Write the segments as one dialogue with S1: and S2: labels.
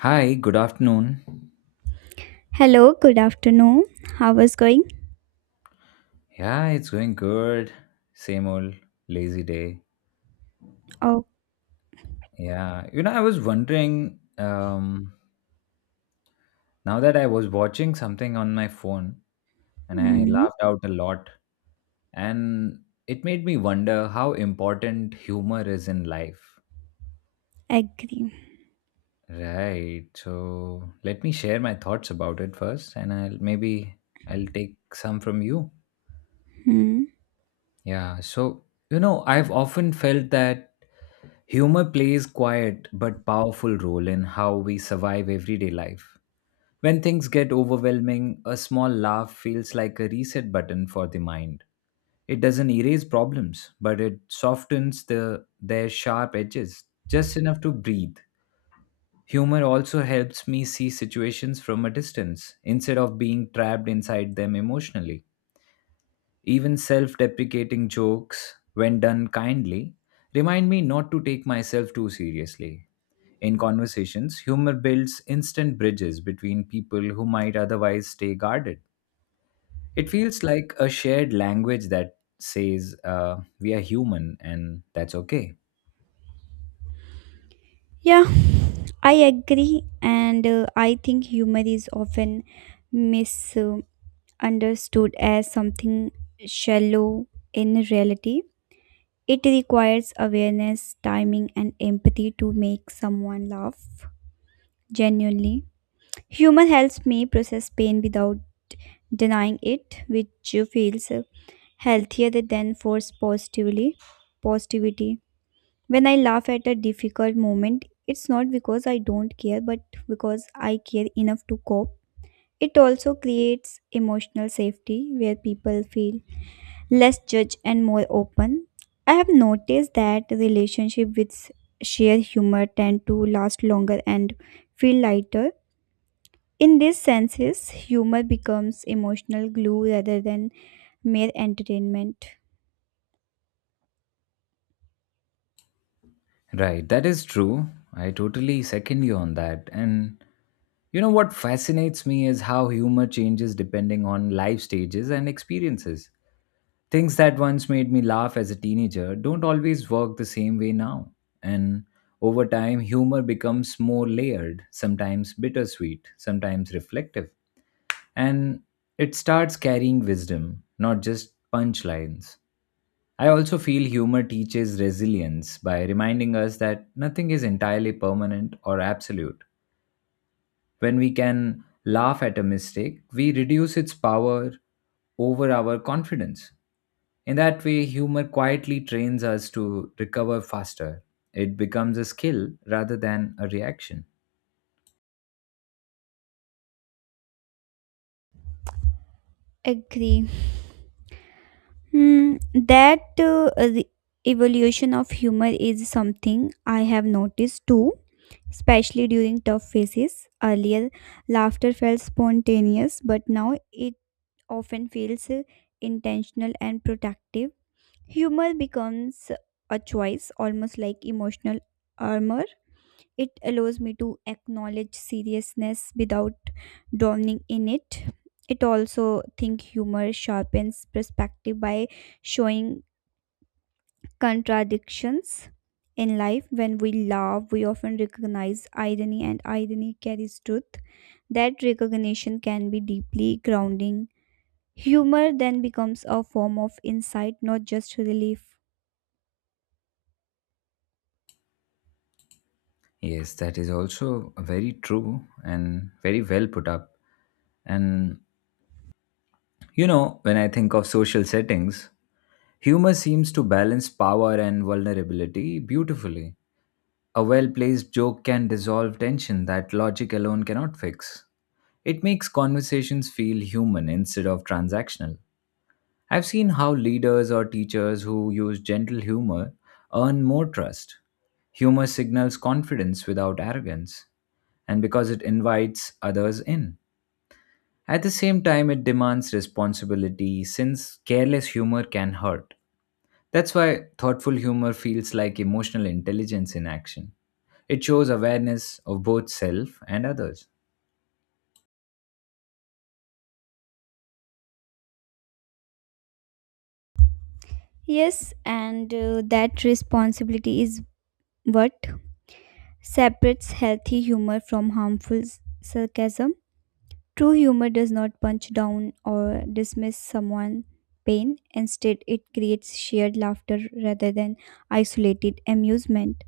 S1: Hi, good afternoon.
S2: Hello, good afternoon. How was going?
S1: Yeah, it's going good. Same old lazy day.
S2: Oh,
S1: Yeah, you know, I was wondering now that I was watching something on my phone and I
S2: mm,
S1: laughed out a lot, and it made me wonder how important humor is in life.
S2: agree.
S1: Right. So let me share my thoughts about it first, and I'll maybe I'll take some from you.
S2: Hmm.
S1: Yeah, so you know, I've often felt that humor plays quiet but powerful role in how we survive everyday life. When things get overwhelming, a small laugh feels like a reset button for the mind. It doesn't erase problems, but it softens the their sharp edges just enough to breathe. Humor also helps me see situations from a distance instead of being trapped inside them emotionally. Even self deprecating jokes, when done kindly, remind me not to take myself too seriously. In conversations, humor builds instant bridges between people who might otherwise stay guarded. It feels like a shared language that says we are human and that's okay.
S2: Yeah, I agree, and I think humor is often misunderstood as something shallow in reality. It requires awareness, timing, and empathy to make someone laugh genuinely. Humor helps me process pain without denying it, which feels healthier they then force positively positivity. When I laugh at a difficult moment, it's not because I don't care but because I care enough to cope. It also creates emotional safety where people feel less judged and more open. I have noticed that relationship with shared humor tend to last longer and feel lighter. In these senses humor becomes emotional glue rather than mere entertainment.
S1: Right, that is true. I totally second you on that. And you know what fascinates me is how humor changes depending on life stages and experiences. Things that once made me laugh as a teenager don't always work the same way now. And over time, humor becomes more layered, sometimes bittersweet, sometimes reflective. And it starts carrying wisdom, not just punchlines. I also feel humor teaches resilience by reminding us that nothing is entirely permanent or absolute. When we can laugh at a mistake, we reduce its power over our confidence. In that way, humor quietly trains us to recover faster. It becomes a skill rather than a reaction.
S2: Agree. Hmm, that the evolution of humor is something I have noticed too, especially during tough phases. Earlier, laughter felt spontaneous, but now it often feels intentional and protective. Humor becomes a choice, almost like emotional armor. It allows me to acknowledge seriousness without drowning in it. It also think humor sharpens perspective by showing contradictions in life. When we love, we often recognize irony, and irony carries truth. That recognition can be deeply grounding. Humor then becomes a form of insight, not just relief.
S1: Yes, that is also very true and very well put up. And you know, when I think of social settings, humor seems to balance power and vulnerability beautifully. A well placed joke can dissolve tension that logic alone cannot fix. It makes conversations feel human instead of transactional. I've seen how leaders or teachers who use gentle humor earn more trust. Humor signals confidence without arrogance, and because it invites others in. At the same time, it demands responsibility since careless humor can hurt. That's why thoughtful humor feels like emotional intelligence in action. It shows awareness of both self and others.
S2: Yes, and that responsibility is what separates healthy humor from harmful sarcasm. True humor does not punch down or dismiss someone's pain. Instead, it creates shared laughter rather than isolated amusement.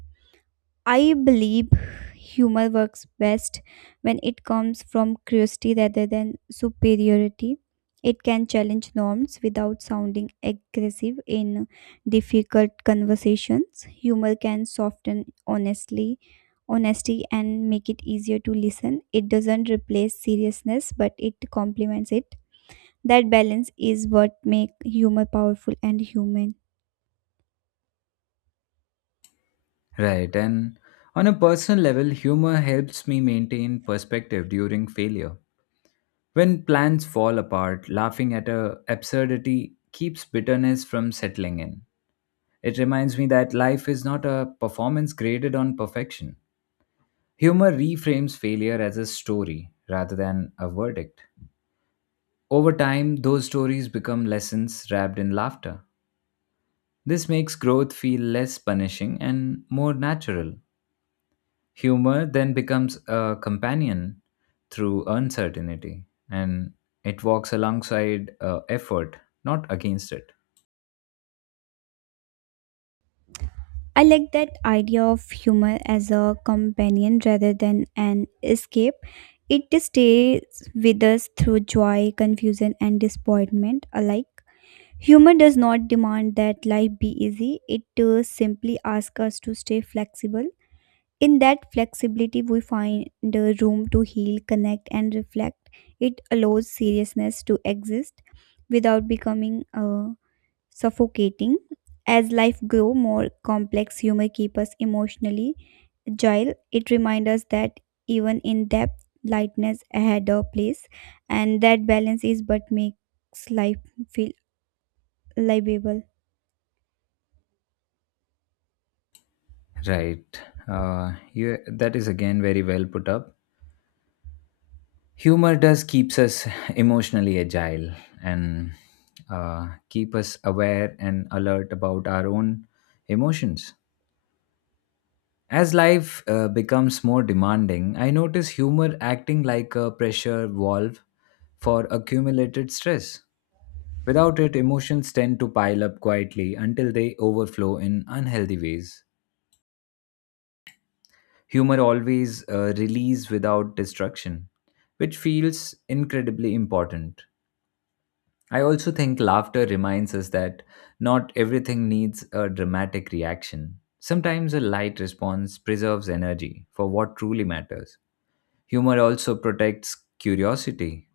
S2: I believe humor works best when it comes from curiosity rather than superiority. It can challenge norms without sounding aggressive in difficult conversations. Humor can soften honestly honesty and make it easier to listen. It doesn't replace seriousness, but it complements it. That balance is what makes humor powerful and human.
S1: Right, and on a personal level, humor helps me maintain perspective during failure. When plans fall apart, laughing at a absurdity keeps bitterness from settling in. It reminds me that life is not a performance graded on perfection. Humor reframes failure as a story rather than a verdict. Over time, those stories become lessons wrapped in laughter. This makes growth feel less punishing and more natural. Humor then becomes a companion through uncertainty and it walks alongside effort, not against it.
S2: I like that idea of humor as a companion rather than an escape. It stays with us through joy, confusion, and disappointment alike. Humor does not demand that life be easy, it simply asks us to stay flexible. In that flexibility, we find the room to heal, connect, and reflect. It allows seriousness to exist without becoming suffocating. As life grow more complex, humor keep us emotionally agile. It reminds us that even in depth, lightness had a place, and that balance is what makes life feel livable.
S1: Right. That is again very well put up. Humor does keeps us emotionally agile and keep us aware and alert about our own emotions. As life becomes more demanding, I notice humor acting like a pressure valve for accumulated stress. Without it, emotions tend to pile up quietly until they overflow in unhealthy ways. Humor always release without destruction, which feels incredibly important. I also think laughter reminds us that not everything needs a dramatic reaction. Sometimes a light response preserves energy for what truly matters. Humor also protects curiosity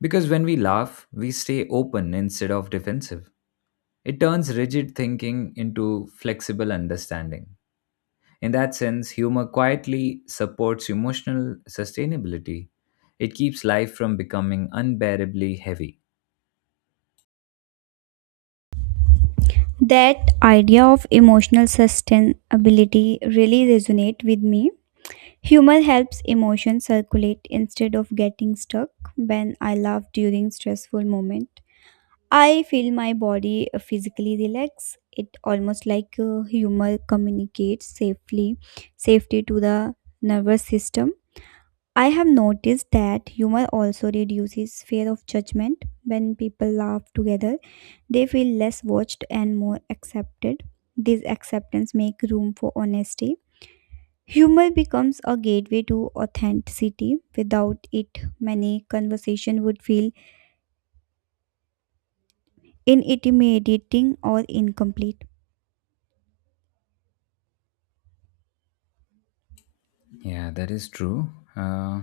S1: because when we laugh, we stay open instead of defensive. It turns rigid thinking into flexible understanding. In that sense, humor quietly supports emotional sustainability. It keeps life from becoming unbearably heavy.
S2: That idea of emotional sustainability really resonate with me. Humor helps emotions circulate instead of getting stuck. When I laugh during stressful moment, I feel my body physically relax. It almost like humor communicates safety to the nervous system. I have noticed that humor also reduces fear of judgment. When people laugh together, they feel less watched and more accepted. This acceptance makes room for honesty. Humor becomes a gateway to authenticity. Without it, many conversation would feel intimidating or incomplete.
S1: Yeah, that is true. Uh,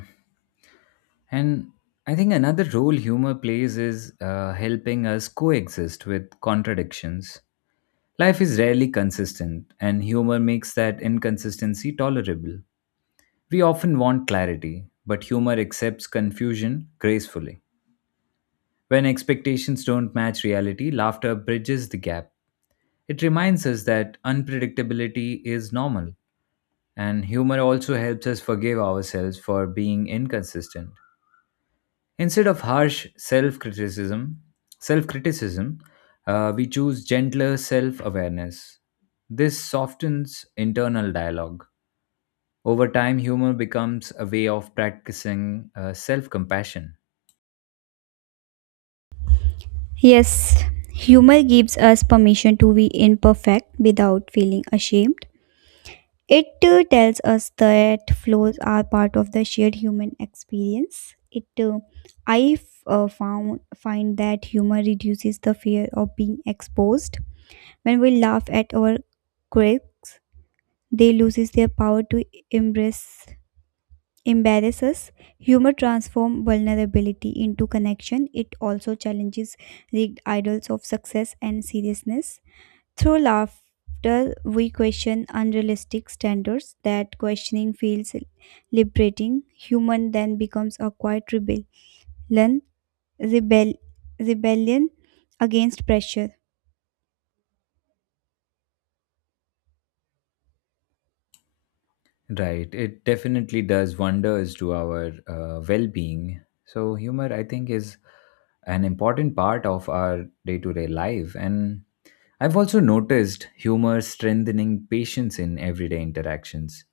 S1: and I think another role humor plays is helping us coexist with contradictions. Life is rarely consistent, and humor makes that inconsistency tolerable. We often want clarity, but humor accepts confusion gracefully. When expectations don't match reality, laughter bridges the gap. It reminds us that unpredictability is normal, and humor also helps us forgive ourselves for being inconsistent. Instead of harsh self-criticism, we choose gentler self-awareness. This softens internal dialogue. Over time, humor becomes a way of practicing self-compassion.
S2: Yes, humor gives us permission to be imperfect without feeling ashamed. It tells us that flaws are part of the shared human experience. It, I f- found Find that humor reduces the fear of being exposed. When we laugh at our quirks, they loses their power to embrace embarrasses. Humor transforms vulnerability into connection. It also challenges rigged idols of success and seriousness. Through laughter we question unrealistic standards. That questioning feels liberating. Human then becomes a quiet rebel, rebellion against pressure.
S1: Right. It definitely does wonders to our well being. So, humor, I think, is an important part of our day to day life. And I've also noticed humor strengthening patience in everyday interactions.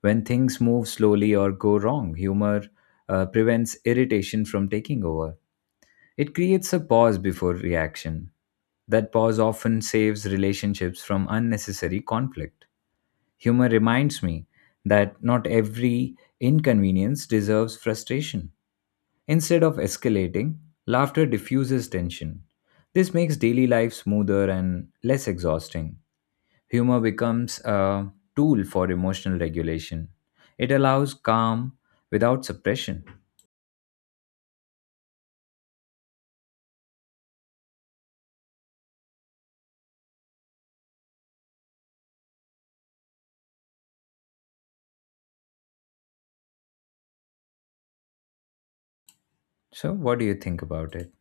S1: When things move slowly or go wrong, humor prevents irritation from taking over. It creates a pause before reaction. That pause often saves relationships from unnecessary conflict. Humor reminds me that not every inconvenience deserves frustration. Instead of escalating, laughter diffuses tension. This makes daily life smoother and less exhausting. Humor becomes a tool for emotional regulation. It allows calm without suppression. So, what do you think about it?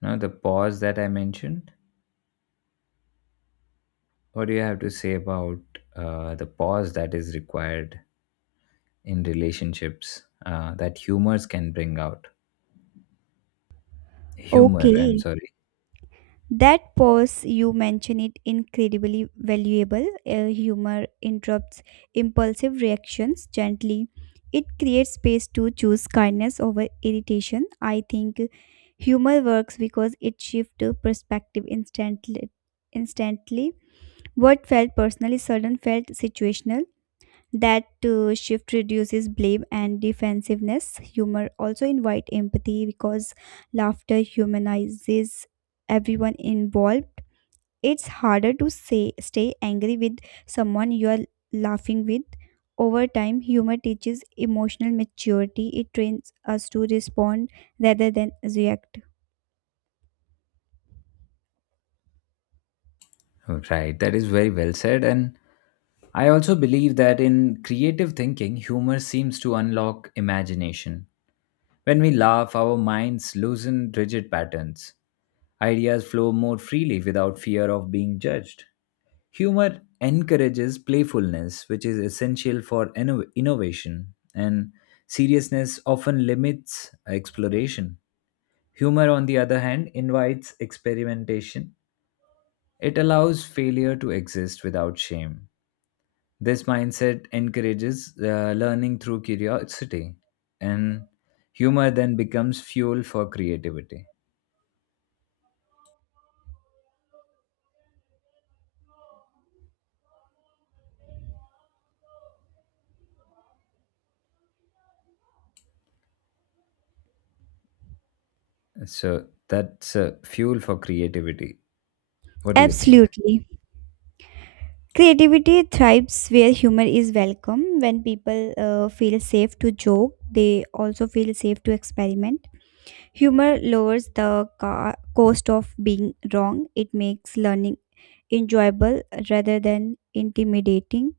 S1: Now, the pause that I mentioned, what do you have to say about the pause that is required in relationships that humors can bring out. Humor, I'm
S2: Okay.
S1: sorry.
S2: That pause you mention it incredibly valuable. Humor interrupts impulsive reactions gently. It creates space to choose kindness over irritation. I think humor works because it shifts perspective instantly. What felt personally sudden felt situational. That shift reduces blame and defensiveness. Humor also invite empathy because laughter humanizes everyone involved. It's harder to say, stay angry with someone you are laughing with. Over time, humor teaches emotional maturity. It trains us to respond rather than react.
S1: Right, that is very well said. And I also believe that in creative thinking, humor seems to unlock imagination. When we laugh, our minds loosen rigid patterns. Ideas flow more freely without fear of being judged. Humor encourages playfulness, which is essential for innovation, and seriousness often limits exploration. Humor, on the other hand, invites experimentation. It allows failure to exist without shame. This mindset encourages learning through curiosity, and humor then becomes fuel for creativity. So that's fuel for creativity. What do you think?
S2: Absolutely. Creativity thrives where humor is welcome. When people feel safe to joke, they also feel safe to experiment. Humor lowers the cost of being wrong. It makes learning enjoyable rather than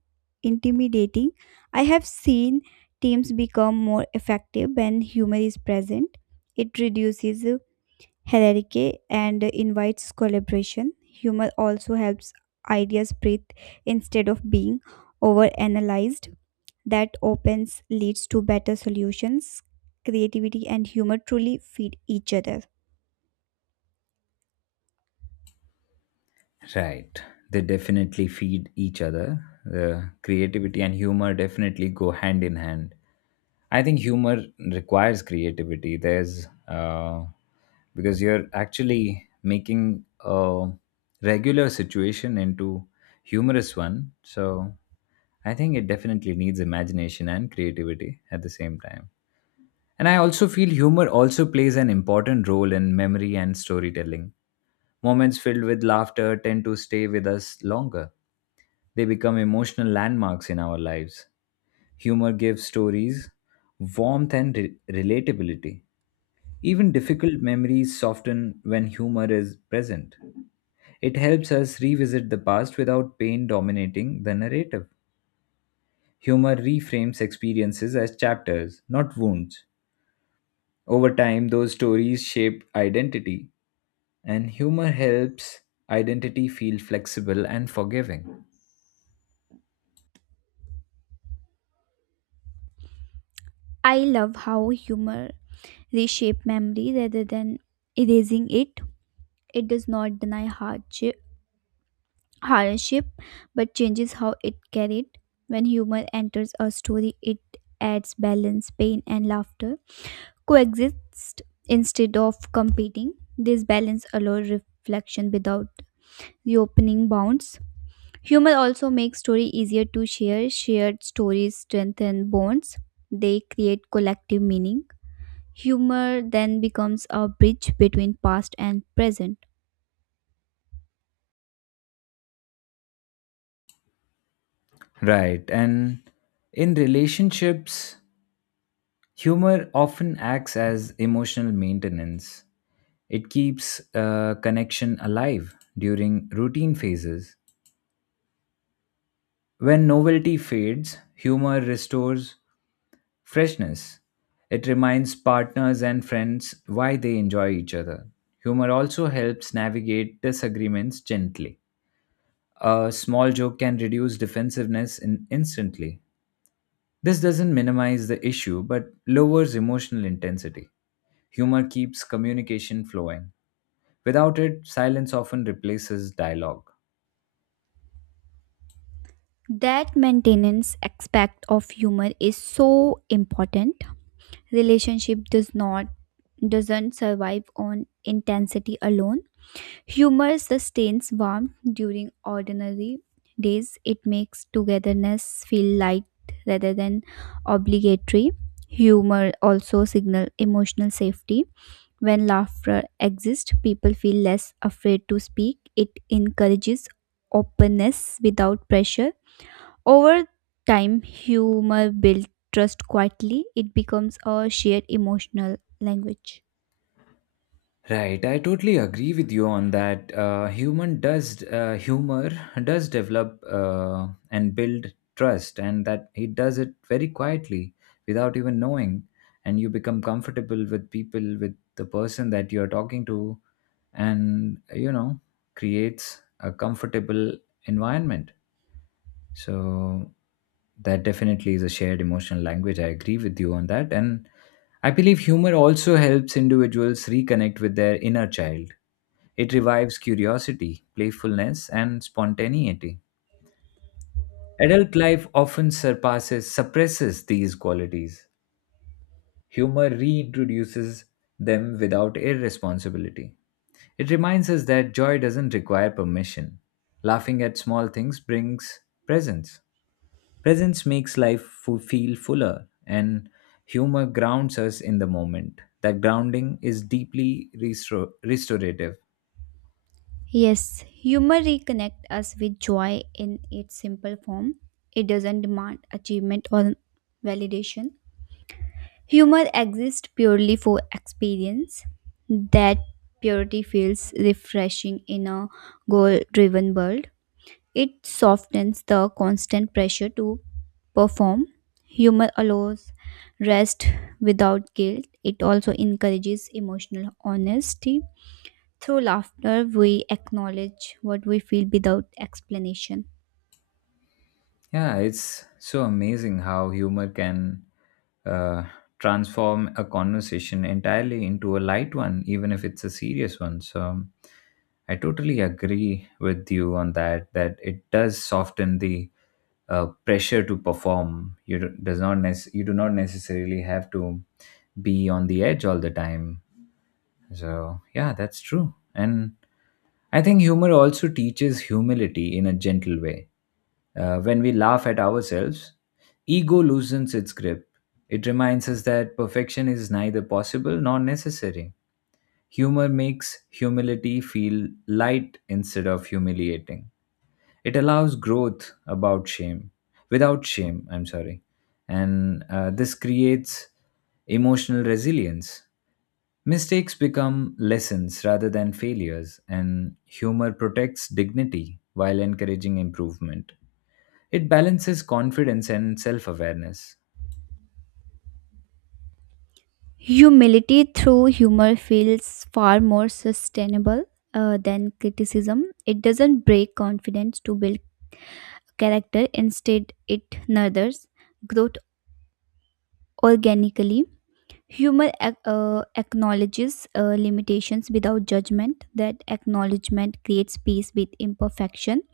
S2: intimidating. I have seen teams become more effective when humor is present. It reduces hierarchy and invites collaboration. Humor also helps ideas breathe instead of being overanalyzed. That opens leads to better solutions. Creativity and humor truly feed each other.
S1: Right. They definitely feed each other. The creativity and humor definitely go hand in hand. I think humor requires creativity. There's because you're actually making a regular situation into humorous one. So I think it definitely needs imagination and creativity at the same time. And I also feel humor also plays an important role in memory and storytelling. Moments filled with laughter tend to stay with us longer. They become emotional landmarks in our lives. Humor gives stories warmth and relatability. Even difficult memories soften when humor is present. It helps us revisit the past without pain dominating the narrative. Humor reframes experiences as chapters, not wounds. Over time, those stories shape identity, and humor helps identity feel flexible and forgiving.
S2: I love how humor reshape memory rather than erasing it. It does not deny hardship, but changes how it carried. When humor enters a story, it adds balance, pain, and laughter coexist instead of competing. This balance allows reflection without reopening bounds. Humor also makes story easier to share. Shared stories strengthen bonds. They create collective meaning. Humor then becomes a bridge between past and present.
S1: Right. And in relationships, humor often acts as emotional maintenance. It keeps a connection alive during routine phases. When novelty fades, humor restores freshness. It reminds partners and friends why they enjoy each other. Humor also helps navigate disagreements gently. A small joke can reduce defensiveness in instantly. This doesn't minimize the issue but lowers emotional intensity. Humor keeps communication flowing. Without it, silence often replaces dialogue.
S2: That maintenance aspect of humor is so important. Relationship doesn't survive on intensity alone. Humor sustains warmth during ordinary days. It makes togetherness feel light rather than obligatory. Humor also signal emotional safety. When laughter exists, people feel less afraid to speak. It encourages openness without pressure. Over time, humor builds trust quietly, it becomes a shared emotional language.
S1: Right, I totally agree with you on that. Human does humor does develop and build trust, and that he does it very quietly without even knowing, and you become comfortable with people with the person that you're talking to, and you know creates a comfortable environment. So that definitely is a shared emotional language. I agree with you on that. And I believe humor also helps individuals reconnect with their inner child. It revives curiosity, playfulness, and spontaneity. Adult life often surpasses, suppresses these qualities. Humor reintroduces them without irresponsibility. It reminds us that joy doesn't require permission. Laughing at small things brings presence. Presence makes life feel fuller, and humor grounds us in the moment. That grounding is deeply restorative.
S2: Yes, humor reconnects us with joy in its simple form. It doesn't demand achievement or validation. Humor exists purely for experience. That purity feels refreshing in a goal driven world. It softens the constant pressure to perform. Humor allows rest without guilt. It also encourages emotional honesty. Through laughter, we acknowledge what we feel without explanation.
S1: Yeah, it's so amazing how humor can uh, transform a conversation entirely into a light one, even if it's a serious one. So I totally agree with you on that, that it does soften the pressure to perform. Does not nec- you do not necessarily have to be on the edge all the time. So yeah, that's true. And I think humor also teaches humility in a gentle way when we laugh at ourselves, ego loosens its grip. It reminds us that perfection is neither possible nor necessary. Humor makes humility feel light instead of humiliating. It allows growth about shame, without shame, I'm sorry. And this creates emotional resilience. Mistakes become lessons rather than failures, and humor protects dignity while encouraging improvement. It balances confidence and self awareness.
S2: Humility through humor feels far more sustainable than criticism. It doesn't break confidence to build character, instead, it nurtures growth organically. Humor acknowledges limitations without judgment. That acknowledgement creates peace with imperfection.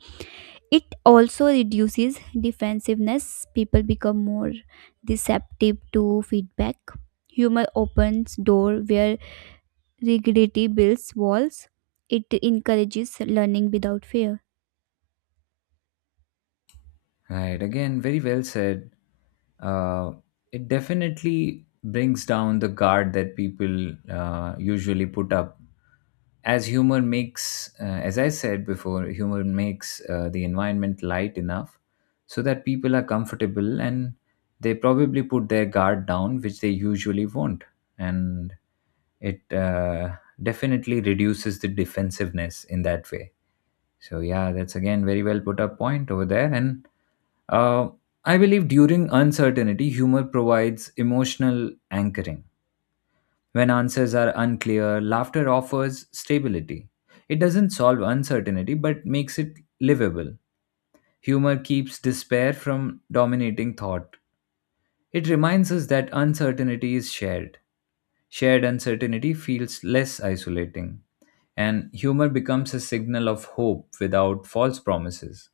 S2: It also reduces defensiveness. People become more receptive to feedback. Humor opens door where rigidity builds walls. It encourages learning without fear.
S1: Right, again, very well said. Uh, it definitely brings down the guard that people usually put up. As humor makes, as I said before, humor makes the environment light enough so that people are comfortable and they probably put their guard down, which they usually won't. And it definitely reduces the defensiveness in that way. So yeah, that's again very well put up point over there. And uh, I believe during uncertainty, humor provides emotional anchoring. When answers are unclear, laughter offers stability. It doesn't solve uncertainty, but makes it livable. Humor keeps despair from dominating thought. It reminds us that uncertainty is shared. Shared uncertainty feels less isolating, and humor becomes a signal of hope without false promises.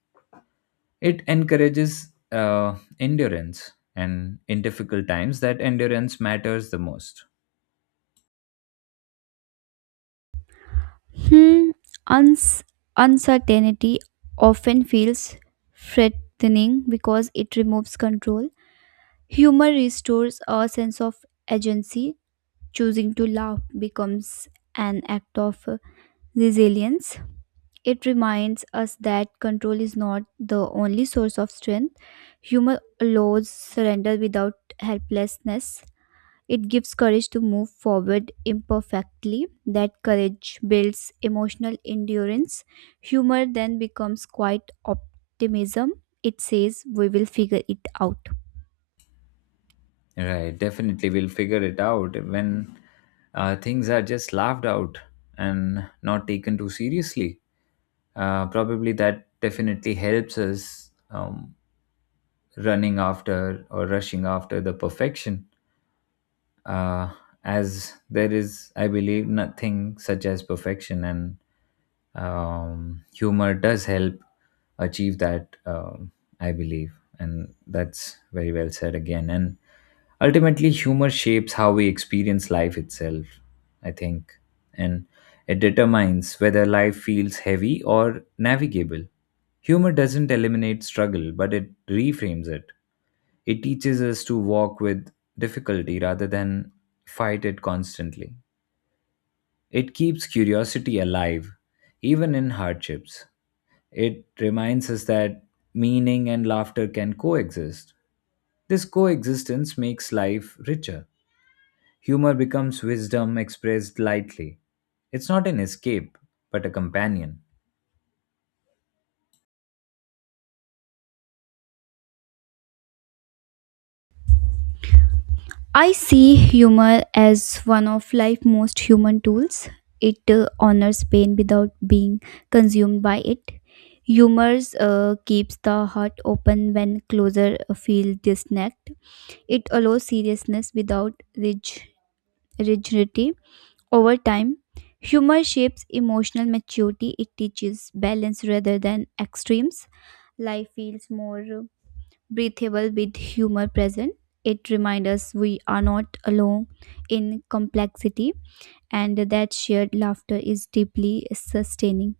S1: It encourages endurance, and in difficult times, that endurance matters the most.
S2: Hmm. Uns- Uncertainty often feels threatening because it removes control. Humor restores a sense of agency. Choosing to laugh becomes an act of resilience. It reminds us that control is not the only source of strength. Humor allows surrender without helplessness. It gives courage to move forward imperfectly. That courage builds emotional endurance. Humor then becomes quite optimism. It says we will figure it out.
S1: Right, definitely, we'll figure it out when things are just laughed out and not taken too seriously. Probably that definitely helps us running after or rushing after the perfection, uh, as there is, I believe, nothing such as perfection, and humor does help achieve that I believe. And that's very well said again. And ultimately humor shapes how we experience life itself, I think. And it determines whether life feels heavy or navigable. Humor doesn't eliminate struggle, but it reframes it. It teaches us to walk with difficulty rather than fight it constantly. It keeps curiosity alive, even in hardships. It reminds us that meaning and laughter can coexist. This coexistence makes life richer. Humor becomes wisdom expressed lightly. It's not an escape, but a companion.
S2: I see humor as one of life's most human tools. It honors pain without being consumed by it. Humor keeps the heart open when closer feel disconnect. It allows seriousness without rigidity. Over time, humor shapes emotional maturity. It teaches balance rather than extremes. Life feels more breathable with humor present. It reminds us we are not alone in complexity and that shared laughter is deeply sustaining.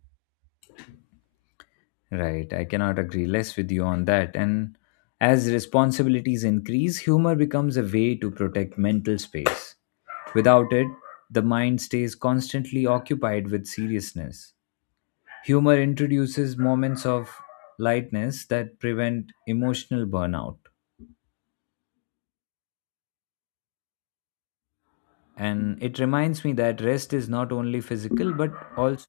S1: Right, I cannot agree less with you on that. And as responsibilities increase, humor becomes a way to protect mental space. Without it, the mind stays constantly occupied with seriousness. Humor introduces moments of lightness that prevent emotional burnout. And it reminds me that rest is not only physical but also.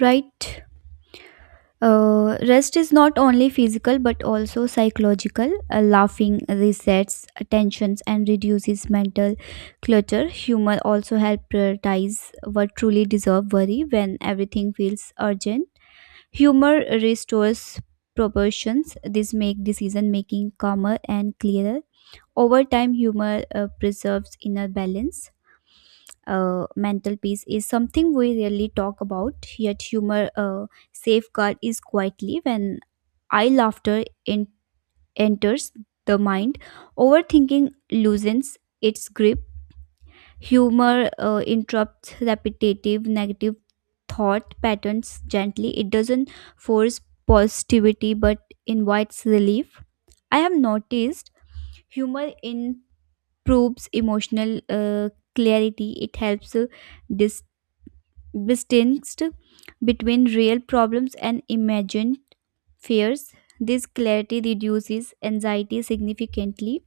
S2: Right? Rest is not only physical but also psychological. Laughing resets tensions and reduces mental clutter. Humor also helps prioritize what truly deserves worry when everything feels urgent. Humor restores proportions. This make decision making calmer and clearer. Over time, humor preserves inner balance. Mental peace is something we rarely talk about. Yet, humor safeguard is quietly when eye laughter enters the mind. Overthinking loosens its grip. Humor interrupts repetitive negative thought patterns gently. It doesn't force positivity but invites relief. I have noticed humor improves emotional clarity. It helps dis- distinguish between real problems and imagined fears. This clarity reduces anxiety significantly.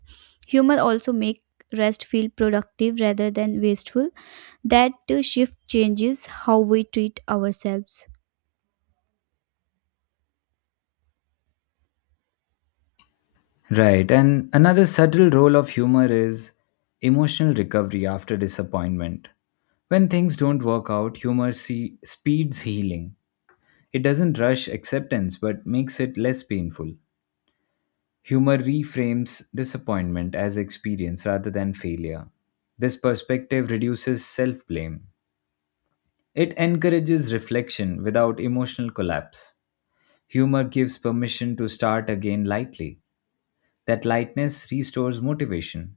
S2: Humor also make rest feel productive rather than wasteful. That shift changes how we treat ourselves.
S1: Right. And another subtle role of humor is emotional recovery after disappointment. When things don't work out, humor speeds healing. It doesn't rush acceptance but makes it less painful. Humor reframes disappointment as experience rather than failure. This perspective reduces self blame. It encourages reflection without emotional collapse. Humor gives permission to start again lightly. That lightness restores motivation.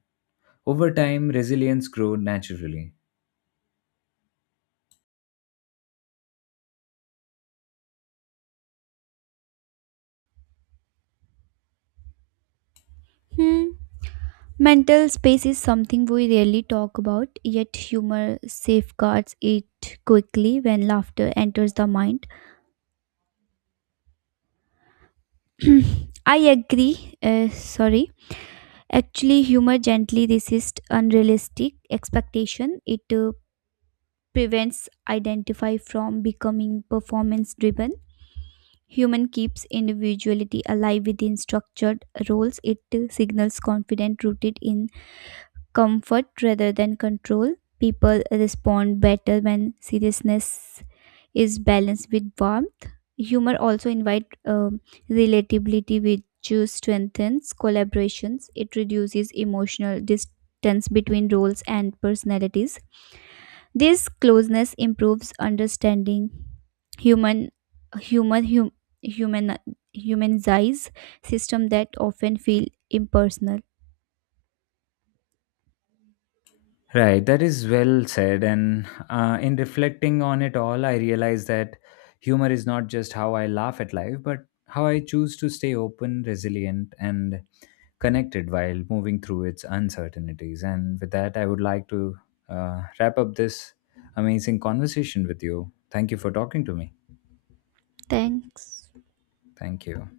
S1: Over time, resilience grows naturally.
S2: Hmm. Mental space is something we rarely talk about, yet humor safeguards it quickly when laughter enters the mind. I agree. Sorry. Actually, humor gently resists unrealistic expectation. It prevents identify from becoming performance driven. Human keeps individuality alive within structured roles. It signals confident rooted in comfort rather than control. People respond better when seriousness is balanced with warmth. Humor also invite relatability which strengthens collaborations. It reduces emotional distance between roles and personalities. This closeness improves understanding. Human human hum, human humanize system that often feel impersonal.
S1: Right, that is well said. And in reflecting on it all, I realize that humor is not just how I laugh at life, but how I choose to stay open, resilient, and connected while moving through its uncertainties. And with that, I would like to wrap up this amazing conversation with you. Thank you for talking to me.
S2: Thanks.
S1: Thank you.